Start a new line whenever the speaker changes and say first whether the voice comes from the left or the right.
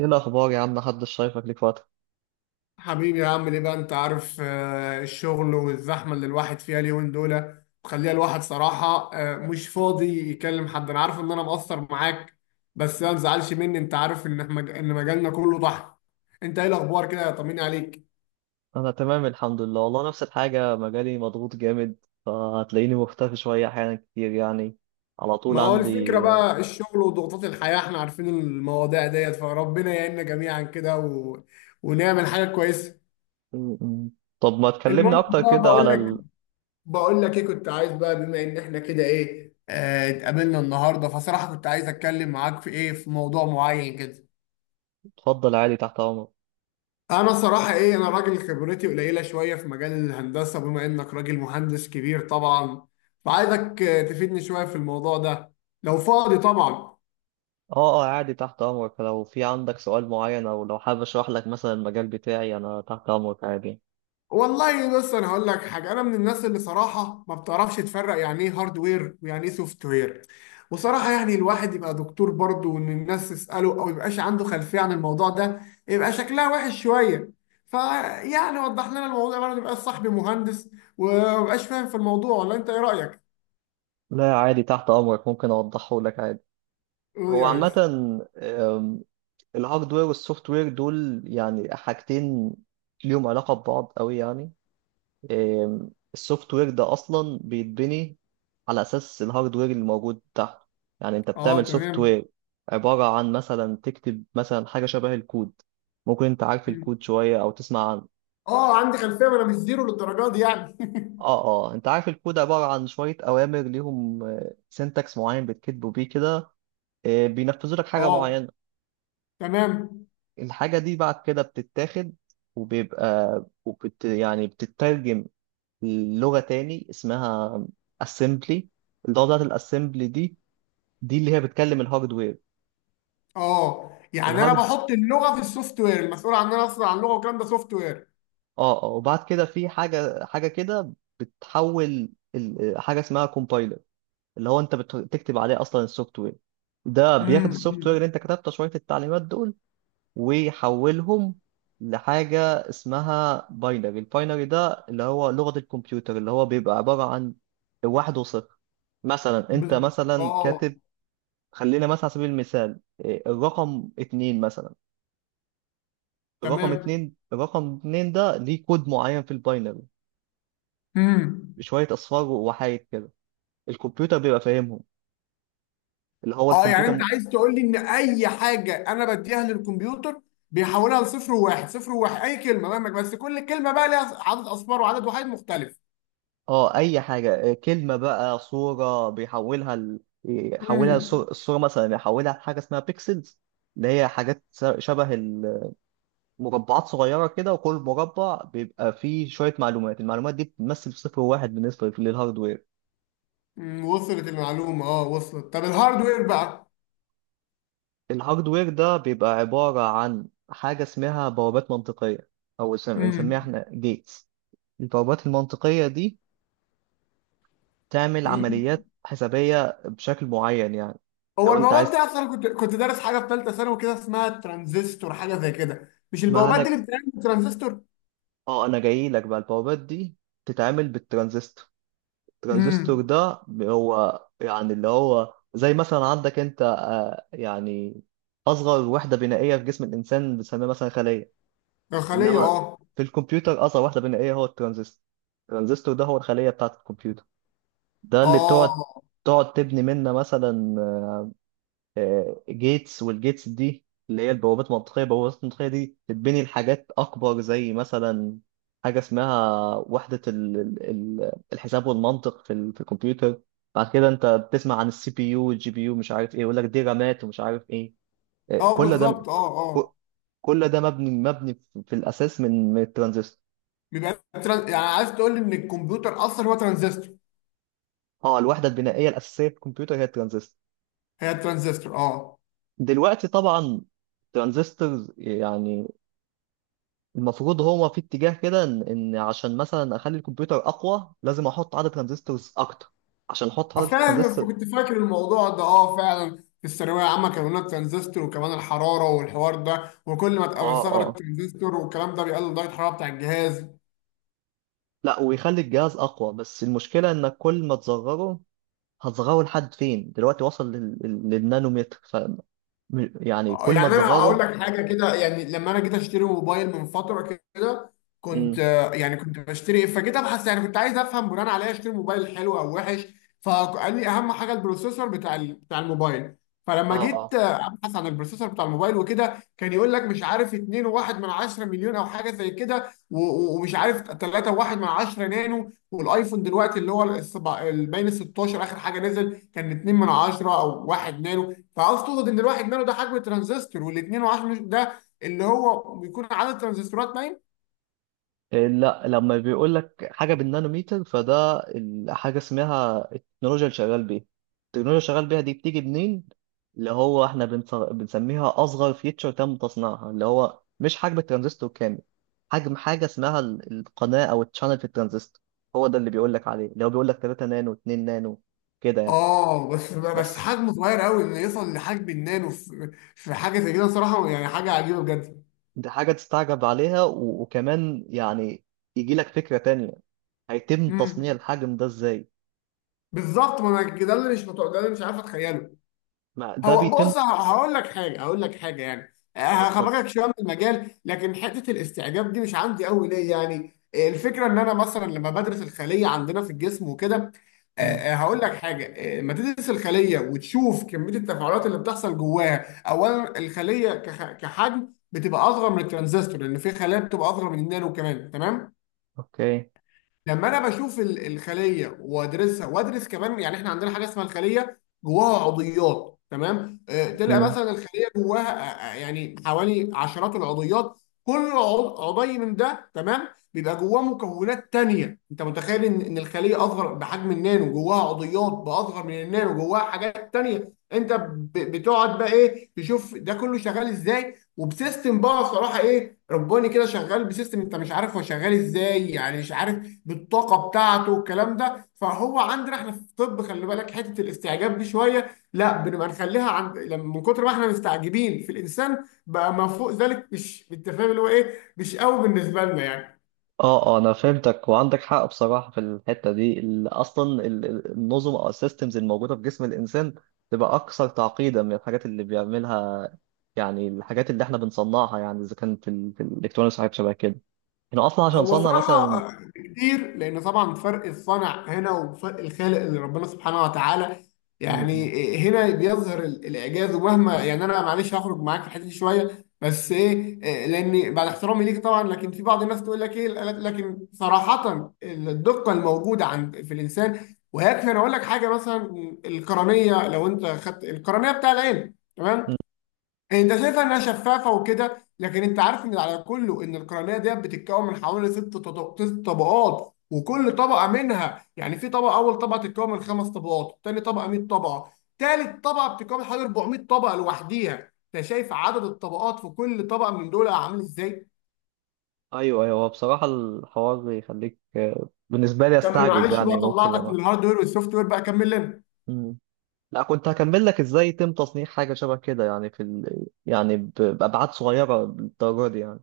right: ايه الاخبار يا عم؟ محدش شايفك ليك فتره.
left: حبيبي يا عم، ليه بقى؟ انت عارف، الشغل والزحمه اللي الواحد فيها اليومين دول مخليها الواحد صراحه، مش فاضي يكلم حد. انا عارف ان انا مقصر معاك، بس ما تزعلش مني. انت عارف ان ان مجالنا كله ضحك. انت ايه الاخبار كده؟ طمني عليك.
right: انا تمام الحمد لله، والله نفس الحاجه، مجالي مضغوط جامد. فهتلاقيني مختفي شويه احيانا كتير يعني، على
left: ما
right: طول
left: هو الفكره
right: عندي.
left: بقى، الشغل وضغوطات الحياه، احنا عارفين المواضيع ديت، فربنا يعيننا جميعا كده ونعمل حاجه كويسه.
right: م- م. طب ما تكلمني
left: المهم
right: اكتر
left: بقى،
right: كده
left: بقول
right: على
left: لك، بقول لك ايه، كنت عايز بقى بما ان احنا كده ايه، اتقابلنا النهارده، فصراحه كنت عايز اتكلم معاك في ايه، في موضوع معين كده.
right: اتفضل عادي، تحت امرك.
left: انا صراحه ايه، انا راجل خبرتي قليله شويه في مجال الهندسه، بما انك راجل مهندس كبير طبعا، فعايزك تفيدني شويه في الموضوع ده، لو فاضي طبعا.
right: اه اه عادي، تحت امرك. لو في عندك سؤال معين او لو حابب اشرح لك مثلا المجال بتاعي، انا تحت امرك عادي.
left: والله بص انا هقول لك حاجه، انا من الناس اللي صراحه ما بتعرفش تفرق يعني ايه هاردوير ويعني ايه سوفت وير. وصراحه يعني الواحد يبقى دكتور برضه وان الناس تساله او يبقاش عنده خلفيه عن الموضوع ده، يبقى شكلها وحش شويه. فيعني وضح لنا الموضوع برضه، يبقى صاحبي مهندس وما بقاش فاهم في الموضوع، ولا انت ايه رايك؟
right: لا عادي، تحت امرك، ممكن اوضحه لك عادي.
left: قول
right: هو
left: يا
right: عامه
left: ريس.
right: الهاردوير والسوفت وير دول يعني حاجتين ليهم علاقة ببعض قوي يعني. السوفت وير ده أصلا بيتبني على أساس الهاردوير اللي موجود تحته. يعني أنت
left: اه
right: بتعمل سوفت
left: تمام.
right: وير عبارة عن مثلا تكتب مثلا حاجة شبه الكود. ممكن أنت عارف الكود شوية أو تسمع عنه.
left: اه عندي خلفيه، ما انا مش زيرو للدرجه دي يعني.
right: اه اه، انت عارف الكود عبارة عن شوية أوامر ليهم سينتاكس معين بتكتبوا بيه كده، بينفذوا لك حاجة
left: اه
right: معينة.
left: تمام.
right: الحاجة دي بعد كده بتتاخد، وبيبقى وبت يعني بتترجم لغة تاني اسمها assembly. اللغة بتاعت الاسمبلي دي، دي اللي هي بتكلم الهاردوير.
left: اه يعني انا
right: الهارد،
left: بحط اللغه في السوفت وير، المسؤول عننا اصلا عن اللغه والكلام ده سوفت وير.
right: اه اه، وبعد كده في حاجة حاجة كده بتحول حاجة اسمها compiler اللي هو انت بتكتب عليه اصلا السوفت وير. ده بياخد السوفت وير
left: امم.
right: اللي انت كتبته، شوية التعليمات دول، ويحولهم لحاجة اسمها باينري. الباينري ده اللي هو لغة الكمبيوتر، اللي هو بيبقى عبارة عن واحد وصفر. مثلا انت
left: بز-
right: مثلا
left: اه
right: كاتب، خلينا مثلا على سبيل المثال، الرقم اتنين مثلا. الرقم
left: تمام.
right: اتنين الرقم اتنين ده ليه كود معين في الباينري
left: امم.
right: بشوية أصفار وحايد كده، الكمبيوتر بيبقى فاهمهم، اللي هو
left: اه يعني انت
right: الكمبيوتر.
left: عايز تقول لي ان اي حاجه انا بديها للكمبيوتر بيحولها لصفر وواحد، صفر وواحد، اي كلمه مهما، بس كل كلمه بقى ليها عدد اصفار وعدد وحيد مختلف.
right: اه اي حاجه، كلمه بقى صوره بيحولها ل... يحولها
left: امم
right: الصوره، الصورة مثلا يحولها لحاجه اسمها بيكسلز، اللي هي حاجات شبه المربعات صغيره كده، وكل مربع بيبقى فيه شويه معلومات، المعلومات دي بتمثل صفر واحد بالنسبه للهاردوير.
left: وصلت المعلومه، اه وصلت. طب الهاردوير بقى؟
right: الهاردوير ده بيبقى عباره عن حاجه اسمها بوابات منطقيه، او بنسميها احنا جيتس. البوابات المنطقيه دي تعمل
left: امم.
right: عمليات حسابيه بشكل معين يعني.
left: هو
right: لو انت
left: البوابات دي
right: عايز
left: اصلا كنت دارس حاجه في ثالثه ثانوي كده اسمها ترانزستور، حاجه زي كده، مش البوابات دي
right: مهنج،
left: اللي بتعمل ترانزستور؟
right: اه انا جاي لك بقى، البوابات دي تتعمل بالترانزستور. الترانزستور
left: امم
right: ده هو يعني اللي هو زي مثلا عندك انت يعني اصغر وحده بنائيه في جسم الانسان بنسميها مثلا خليه.
left: داخليه
right: انما
left: اه.
right: في الكمبيوتر اصغر وحده بنائيه هو الترانزستور. الترانزستور ده هو الخليه بتاعه الكمبيوتر، ده اللي
left: اه
right: بتقعد تقعد تبني منه مثلا جيتس. والجيتس دي اللي هي البوابات المنطقية. البوابات المنطقية دي تتبني لحاجات أكبر زي مثلا حاجة اسمها وحدة الحساب والمنطق في في الكمبيوتر. بعد كده أنت بتسمع عن السي بي يو والجي بي يو، مش عارف إيه يقول لك دي رامات ومش عارف إيه،
left: اه
right: كل ده،
left: بالظبط اه
right: ك-
left: اه.
right: كل ده مبني مبني في في الأساس من من الترانزستور.
left: يعني عايز تقول لي ان الكمبيوتر اصلا هو ترانزستور؟
right: اه الوحدة البنائية الأساسية في الكمبيوتر هي الترانزستور.
left: هي الترانزستور اه.
right: دلوقتي طبعا الترانزستورز يعني المفروض هو في اتجاه كده ان إن عشان مثلا اخلي الكمبيوتر اقوى لازم احط عدد ترانزستورز اكتر، عشان احط عدد
left: فاهم،
right: ترانزستور.
left: كنت فاكر الموضوع ده، اه فعلا في الثانويه العامه كانوا لنا الترانزستور، وكمان الحراره والحوار ده، وكل ما تقوي
right: اه
left: ثغره
right: اه،
left: الترانزستور والكلام ده بيقلل درجه الحراره بتاع الجهاز.
right: لا ويخلي الجهاز اقوى، بس المشكله انك كل ما تصغره، هتصغره لحد فين؟ دلوقتي وصل لل... للنانومتر ف يعني كل ما
left: يعني انا هقول
right: تصغره.
left: لك حاجه كده، يعني لما انا جيت اشتري موبايل من فتره كده، كنت
right: امم،
left: يعني كنت بشتري إيه، فجيت ابحث، يعني كنت عايز افهم بناء عليها اشتري موبايل حلو او وحش. فقال لي اهم حاجه البروسيسور بتاع بتاع الموبايل. فلما
right: اه
left: جيت
right: اه،
left: ابحث عن البروسيسور بتاع الموبايل وكده، كان يقول لك مش عارف 2.1 من 10 مليون او حاجه زي كده، ومش عارف 3.1 من 10 نانو. والايفون دلوقتي اللي هو باين ال 16 اخر حاجه نزل كان 2 من 10 او 1 نانو. فعاوز تقصد ان الواحد نانو ده حجم ترانزستور، والاثنين وعشرة ده اللي هو بيكون عدد ترانزستورات باين.
right: لا لما بيقول لك حاجه بالنانوميتر فده حاجه اسمها التكنولوجيا اللي شغال بيها. التكنولوجيا اللي شغال بيها دي بتيجي منين؟ اللي هو احنا بنسميها اصغر فيتشر تم تصنيعها، اللي هو مش حجم الترانزستور كامل، حجم حاجه اسمها القناه او التشانل في الترانزستور. هو ده اللي بيقول لك عليه، اللي هو بيقول لك 3 نانو، 2 نانو كده يعني.
left: اه بس بس
right: بس
left: حجمه صغير قوي، انه يوصل لحجم النانو في في حاجه زي كده، صراحه يعني حاجه عجيبه بجد.
right: دي حاجه تستعجب عليها، وكمان يعني يجي لك فكره تانية، هيتم تصنيع
left: امم
right: الحجم ده ازاي؟
left: بالظبط، ما انا ده اللي مش متوقع، ده اللي مش عارف اتخيله.
right: ما ده
left: هو
right: بيتم.
left: بص، هقول لك حاجه، هقول لك حاجه يعني،
right: اه اتفضل.
left: هخبرك شويه من المجال، لكن حته الاستعجاب دي مش عندي قوي ليه، يعني الفكره ان انا مثلا لما بدرس الخليه عندنا في الجسم وكده. آه،
right: مم.
left: آه، هقول لك حاجه آه، لما تدرس الخليه وتشوف كميه التفاعلات اللي بتحصل جواها، اولا الخليه كحجم بتبقى اصغر من الترانزستور، لان في خلايا بتبقى اصغر من النانو كمان. تمام،
right: اوكي.
left: لما انا بشوف الخليه وادرسها، وادرس كمان يعني، احنا عندنا حاجه اسمها الخليه جواها عضيات، تمام، تلقى
right: مم.
left: مثلا الخليه جواها يعني حوالي عشرات العضيات. كل عضي من ده تمام بيبقى جواه مكونات تانية. انت متخيل ان إن الخليه اصغر بحجم النانو، جواها عضيات باصغر من النانو، جواها حاجات تانية؟ انت بتقعد بقى ايه، تشوف ده كله شغال ازاي، وبسيستم بقى صراحه ايه رباني كده، شغال بسيستم انت مش عارف هو شغال ازاي، يعني مش عارف بالطاقه بتاعته والكلام ده. فهو عندنا احنا في الطب خلي بالك حته الاستعجاب دي شويه لا بنبقى نخليها عند، لما من كتر ما احنا مستعجبين في الانسان بقى، ما فوق ذلك مش بالتفاهم اللي هو ايه، مش قوي بالنسبه لنا يعني.
right: اه اه، انا فهمتك وعندك حق بصراحه في الحته دي. اصلا النظم او السيستمز الموجوده في جسم الانسان تبقى اكثر تعقيدا من الحاجات اللي بيعملها. يعني الحاجات اللي احنا بنصنعها، يعني اذا كان في، في الالكترونيكس وحاجات شبه كده، احنا اصلا عشان
left: هو
right: نصنع مثلا.
left: صراحة كتير، لأن طبعا فرق الصنع هنا وفرق الخالق اللي ربنا سبحانه وتعالى،
right: مم.
left: يعني هنا بيظهر الإعجاز. ومهما يعني أنا معلش هخرج معاك في الحتة دي شوية، بس إيه لأن بعد احترامي ليك طبعا، لكن في بعض الناس تقول لك إيه، لكن صراحة الدقة الموجودة عند في الإنسان، ويكفي أنا أقول لك حاجة مثلا، القرنية، لو أنت خدت القرنية بتاع العين، تمام؟ انت شايفها انها شفافه وكده، لكن انت عارف ان على كله ان القرنيه ديت بتتكون من حوالي ست طبقات، وكل طبقه منها يعني، في طبقه اول طبقه تتكون من خمس طبقات، تاني طبقه 100 طبقه، تالت طبقه بتتكون من حوالي 400 طبقه لوحديها. انت شايف عدد الطبقات في كل طبقه من دول عامل ازاي؟
right: ايوه ايوه، هو بصراحه الحوار يخليك بالنسبه لي
left: طب
right: استعجب
left: معلش
right: يعني،
left: بقى،
right: ممكن
left: طلعتك من
right: لما.
left: الهاردوير والسوفت وير، بقى كمل لنا.
right: مم. لا كنت هكمل لك ازاي يتم تصنيع حاجه شبه كده يعني في ال... يعني بابعاد صغيره للدرجه دي يعني.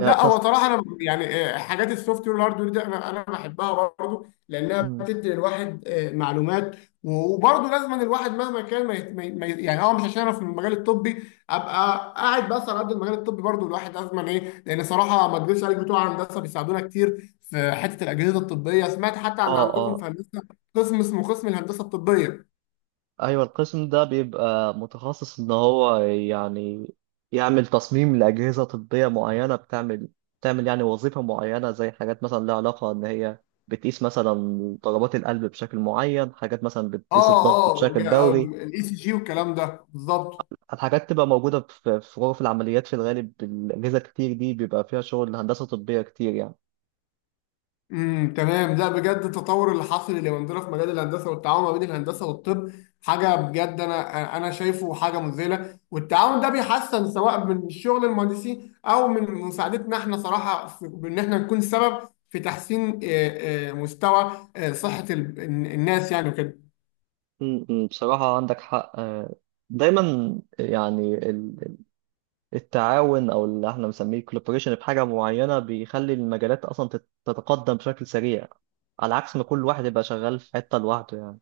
right: يعني تص...
left: هو صراحه انا يعني حاجات السوفت وير والهاردوير دي انا بحبها برضه، لانها
right: م.
left: بتدي الواحد معلومات. وبرضه لازم أن الواحد مهما كان ما يعني اه، مش عشان انا في المجال الطبي ابقى قاعد بس على قد المجال الطبي، برضه الواحد لازم أن ايه، لان صراحه ما اكذبش عليك، بتوع هندسه بيساعدونا كتير في حته الاجهزه الطبيه. سمعت حتى ان
right: اه
left: عندكم في
right: اه،
left: هندسه قسم اسمه قسم الهندسه الطبيه.
right: ايوه، القسم ده بيبقى متخصص ان هو يعني يعمل تصميم لاجهزه طبيه معينه بتعمل، بتعمل يعني وظيفه معينه زي حاجات مثلا لها علاقه ان هي بتقيس مثلا ضربات القلب بشكل معين، حاجات مثلا بتقيس
left: اه
right: الضغط
left: اه.
right: بشكل دوري.
left: الاي سي جي والكلام ده بالظبط.
right: الحاجات تبقى موجوده في في غرف العمليات في الغالب، الاجهزه كتير دي بيبقى فيها شغل هندسه طبيه كتير يعني.
left: تمام. لا بجد التطور اللي حاصل اليومين دول في مجال الهندسه، والتعاون ما بين الهندسه والطب، حاجه بجد انا شايفه حاجه مذهله. والتعاون ده بيحسن، سواء من شغل المهندسين او من مساعدتنا احنا صراحه، في ان احنا نكون سبب في تحسين مستوى صحه الناس يعني وكده.
right: م، بصراحه عندك حق دايما يعني التعاون او اللي احنا بنسميه الكولابوريشن في حاجه معينه بيخلي المجالات اصلا تتقدم بشكل سريع، على عكس ما كل واحد يبقى شغال في حته لوحده يعني.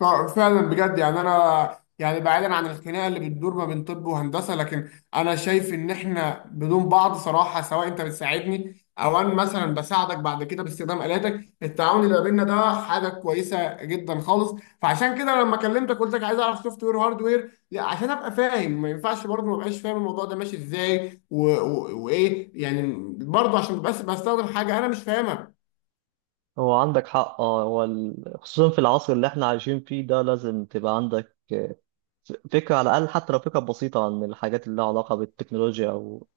left: ف- فعلا بجد يعني، انا يعني بعيدا عن الخناقه اللي بتدور ما بين طب وهندسه، لكن انا شايف ان احنا بدون بعض صراحه، سواء انت بتساعدني او انا مثلا بساعدك بعد كده باستخدام الاتك، التعاون اللي ما بيننا ده حاجه كويسه جدا خالص. فعشان كده لما كلمتك قلت لك عايز اعرف سوفت وير هاردوير، عشان ابقى فاهم. ما ينفعش برضه ما ابقاش فاهم الموضوع ده ماشي ازاي وايه يعني، برضه عشان بس بستخدم حاجه انا مش فاهمها.
right: هو عندك حق اه، هو خصوصا في العصر اللي احنا عايشين فيه ده لازم تبقى عندك فكره على الاقل، حتى لو فكره بسيطه عن الحاجات اللي لها علاقه بالتكنولوجيا او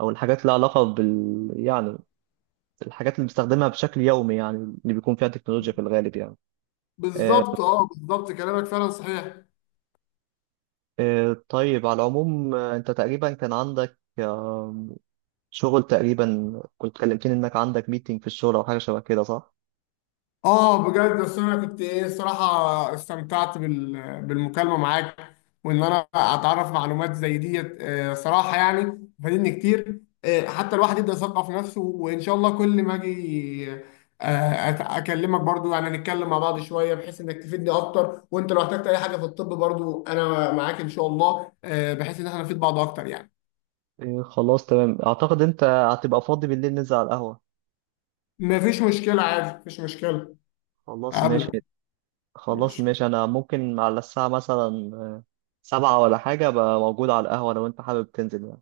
right: او الحاجات اللي لها علاقه بال يعني الحاجات اللي بنستخدمها بشكل يومي يعني، اللي بيكون فيها تكنولوجيا في الغالب يعني.
left: بالظبط اه بالظبط، كلامك فعلا صحيح.
right: طيب على العموم، انت تقريبا كان عندك شغل تقريبا، كنت كلمتني انك عندك ميتنج في الشغل او حاجه شبه كده صح؟
left: اه بجد، بس انا كنت ايه الصراحه استمتعت بالمكالمه معاك، وان انا اتعرف معلومات زي ديت، صراحه يعني فادتني كتير. حتى الواحد يبدا يثقف نفسه، وان شاء الله كل ما اجي اكلمك برضو، يعني نتكلم مع بعض شويه بحيث انك تفيدني اكتر. وانت لو احتجت اي حاجه في الطب برضو انا معاك ان شاء الله، بحيث ان احنا نفيد بعض اكتر يعني.
right: إيه خلاص تمام، اعتقد انت هتبقى فاضي بالليل، ننزل على القهوه.
left: مفيش مشكله عادي، مفيش مشكله
right: خلاص ماشي.
left: اقابلك،
right: خلاص
left: ماشي.
right: ماشي، انا ممكن على الساعه مثلا سبعة ولا حاجه ابقى موجود على القهوه لو انت حابب تنزل يعني.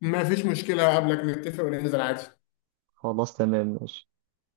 left: مفيش مشكله اقابلك، نتفق وننزل عادي.
right: خلاص تمام ماشي.